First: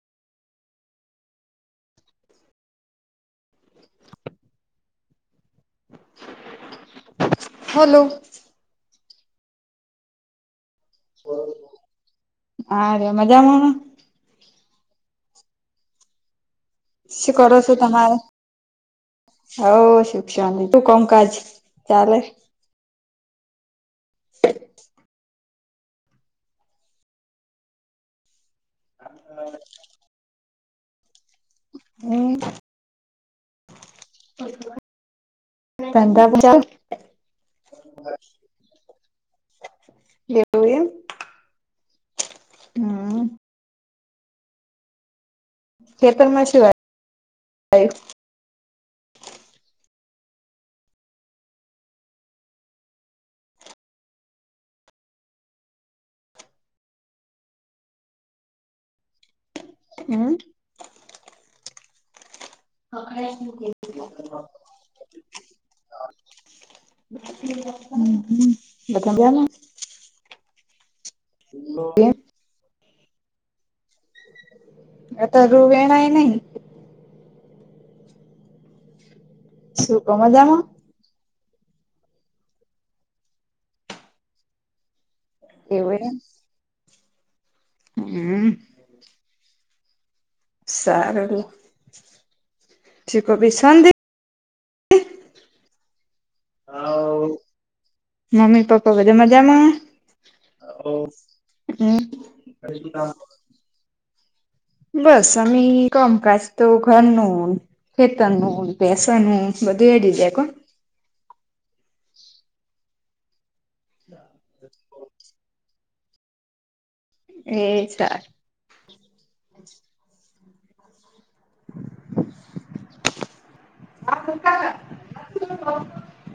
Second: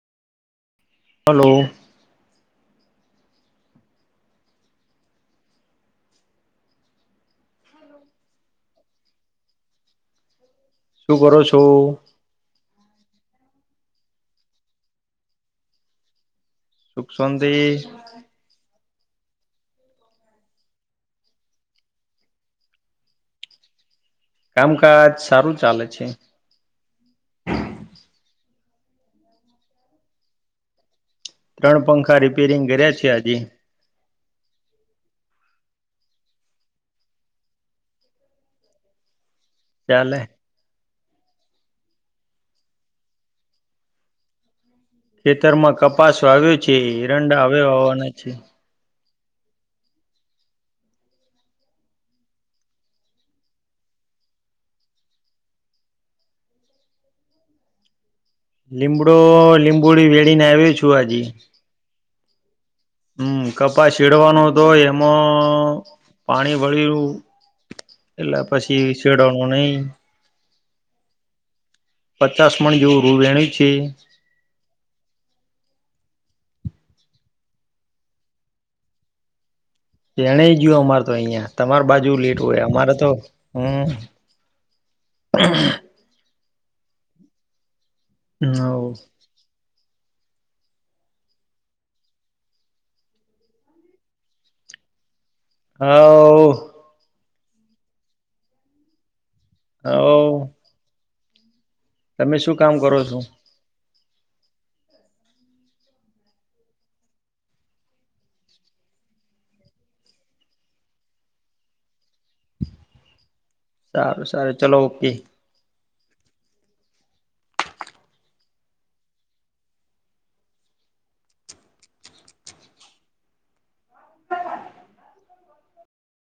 Hello hello શું કરો છો હા ર મજામાં સુખ શું શાંતિ કરો છો તમારે હવ શિક્ષણ શુ કોમકાજ ચાલે કામકાજ સારું ચાલે છે [inaudible] ત્રણ પંખા રિપેરિંગ કર્યા છે આજે. ધંધામાં ચાલે. એવું હમ્મ. ખેતરમાં કપાસો ખેતરમાં આવ્યો શું છે હિરંડા અવે આવ્યો આવ્યું? વાવાના છે. લીમડો લીંબુડી હમ વેણીને આવ્યો છું હજી. હમ્મ કપાસ શેડવાનો તો હતો એમાં પાણી વળયું. એટલે પછી બધા મજામાં શેડવાનું નહીં. [inaudible] પચાસ મણ જેવું રૂ વેણ્યું છે. આ તો રુ વેણાય નહીં. શું કો વેણાય મજામાં ગયું અમારે તો અહિયા. તમાર બાજુ લેટ હોય અમારે તો હમ્મ. એવું એ. અવ. સારું શું કો [unintelligible] હ. હવ મમ્મી પપ્પા બધાં મજામાં? હવ. હવ હમ્મ, થઈ તમે શું ગયું કરો છો? કામ? બસ આમે કોમકાજ તો ઘરનું. ખેતરનું ભેંસોનું બધું એડી જાય કો. સારું સારું ચલો ઓકે. એ સારું. [unintelligible]